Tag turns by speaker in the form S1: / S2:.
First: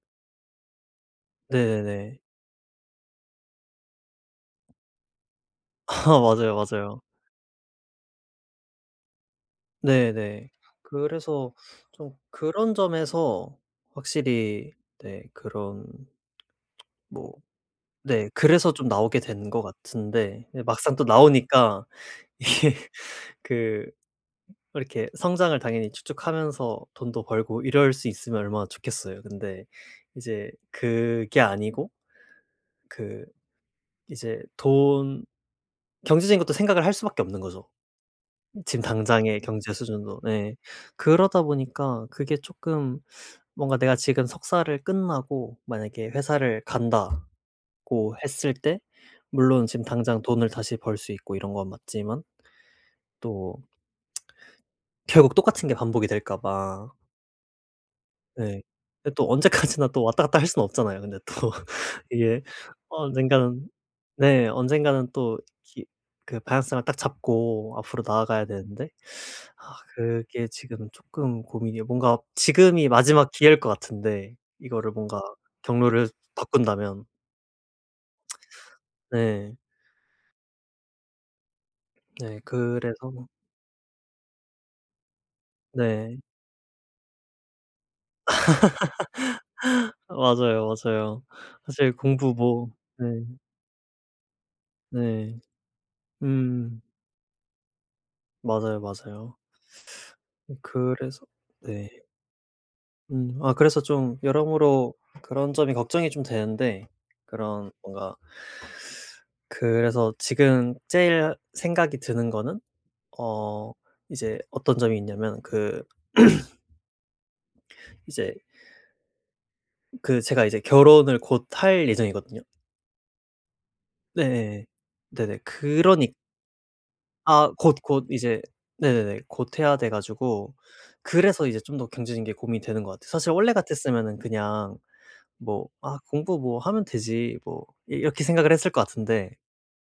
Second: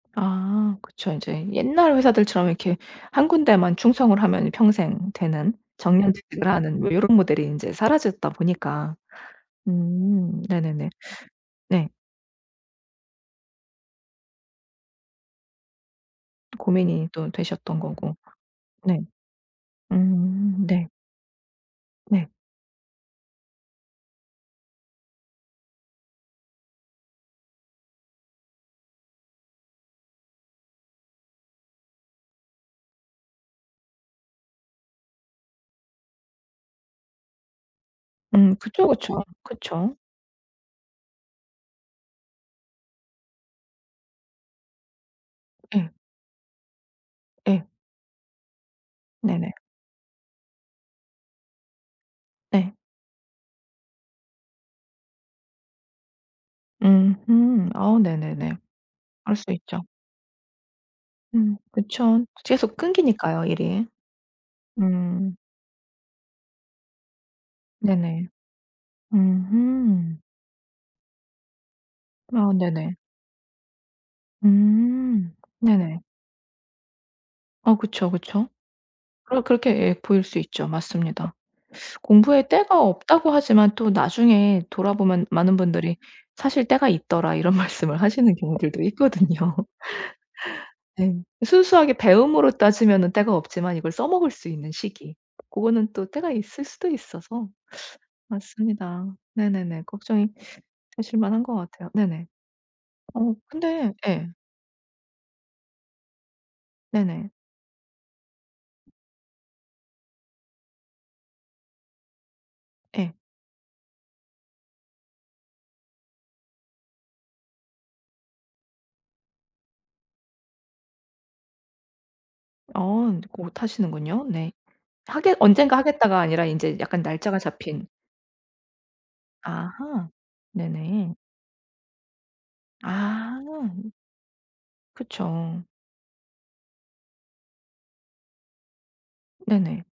S1: 아 그쵸. 이제 옛날
S2: 네네네.
S1: 회사들처럼 이렇게 1 군데에만 충성을 하면 평생 되는
S2: 아
S1: 정년퇴직을
S2: 맞아요,
S1: 하는 뭐
S2: 맞아요.
S1: 요런 모델이 인제 사라졌다 보니까. 음
S2: 네네.
S1: 네네네.
S2: 그래서
S1: 네.
S2: 좀 그런 점에서 확실히 네 그런
S1: 고민이 또
S2: 뭐
S1: 되셨던 거고.
S2: 네. 그래서 좀
S1: 네.
S2: 나오게 된 것 같은데 이제
S1: 음 네.
S2: 막상 또 나오니까
S1: 네.
S2: 이게 그 이렇게 성장을 당연히 쭉쭉하면서 돈도 벌고 이럴 수 있으면 얼마나 좋겠어요. 근데 이제 그게 아니고 그 이제 돈 경제적인 것도 생각을 할 수밖에 없는 거죠.
S1: 음.
S2: 지금
S1: 그쵸, 그쵸.
S2: 당장의 경제
S1: 그쵸.
S2: 수준도 네. 그러다 보니까 그게 쪼끔 뭔가 내가 지금 석사를 끝나고
S1: 예.
S2: 만약에 회사를 간다고
S1: 예.
S2: 했을 때
S1: 네네.
S2: 물론 지금 당장 돈을 다시 벌 수 있고 이런 건 맞지만
S1: 네.
S2: 또 결국 똑같은 게 반복이 될까 봐.
S1: 음음. 아 네네네.
S2: 네. 근데 또
S1: 그럴 수 있죠.
S2: 언제까지나 또 왔다 갔다 할 수는 없잖아요. 근데 또
S1: 음 그쵸.
S2: 이게
S1: 계속 끊기니까요
S2: 언젠가는
S1: 일이.
S2: 네. 언젠가는
S1: 음.
S2: 또 기 그 방향성을 딱 잡고 앞으로
S1: 네네.
S2: 나아가야 되는데 아
S1: 음음.
S2: 그게 지금 쪼끔 고민이에요. 뭔가
S1: 아
S2: 지금이
S1: 네네.
S2: 마지막 기회일 것 같은데 이거를 뭔가
S1: 음. 네네.
S2: 경로를 바꾼다면.
S1: 어 그쵸, 그쵸. 그렇
S2: 네.
S1: 그렇게 예 보일 수 있죠. 맞습니다.
S2: 네.
S1: 공부에 때가
S2: 그래서
S1: 없다고 하지만 또 나중에 돌아보면 많은 분들이
S2: 네.
S1: "사실 때가 있더라." 이런 말씀을 하시는 경우들도 있거든요.
S2: 맞아요,
S1: 네.
S2: 맞아요.
S1: 순수하게
S2: 사실 공부
S1: 배움으로
S2: 뭐
S1: 따지면은
S2: 네.
S1: 때가 없지만 이걸 써먹을 수 있는 시기
S2: 네.
S1: 고거는 또 때가 있을
S2: 음.
S1: 수도 있어서
S2: 맞아요,
S1: 맞습니다.
S2: 맞아요.
S1: 네네네. 걱정이 되실
S2: 그래서
S1: 만한 것
S2: 네.
S1: 같아요. 네네. 어
S2: 음. 아 그래서
S1: 근데
S2: 좀
S1: 예.
S2: 여러모로 그런 점이 걱정이 좀 되는데
S1: 네네.
S2: 그런 뭔가 그래서 지금 제일 생각이 드는 거는
S1: 예.
S2: 어 이제 어떤 점이 있냐면 그 이제 그 제가 이제 결혼을 곧 할 예정이거든요.
S1: 아 곧 하시는군요. 네.
S2: 네.
S1: 하겠
S2: 네네.
S1: 언젠가
S2: 그러니
S1: 하겠다가 아니라 인제 약간 날짜가
S2: 아 곧,
S1: 잡힌.
S2: 곧 이제 네네네. 곧 해야 돼
S1: 아하.
S2: 가지고
S1: 네네.
S2: 그래서 이제 좀 더 경제적인 게 고민이 되는 것 같아요. 사실
S1: 아.
S2: 원래 같았으면은 그냥
S1: 그쵸.
S2: 뭐 '아 공부 뭐 하면 되지.' 뭐 이 이렇게 생각을 했을 것 같은데
S1: 네네.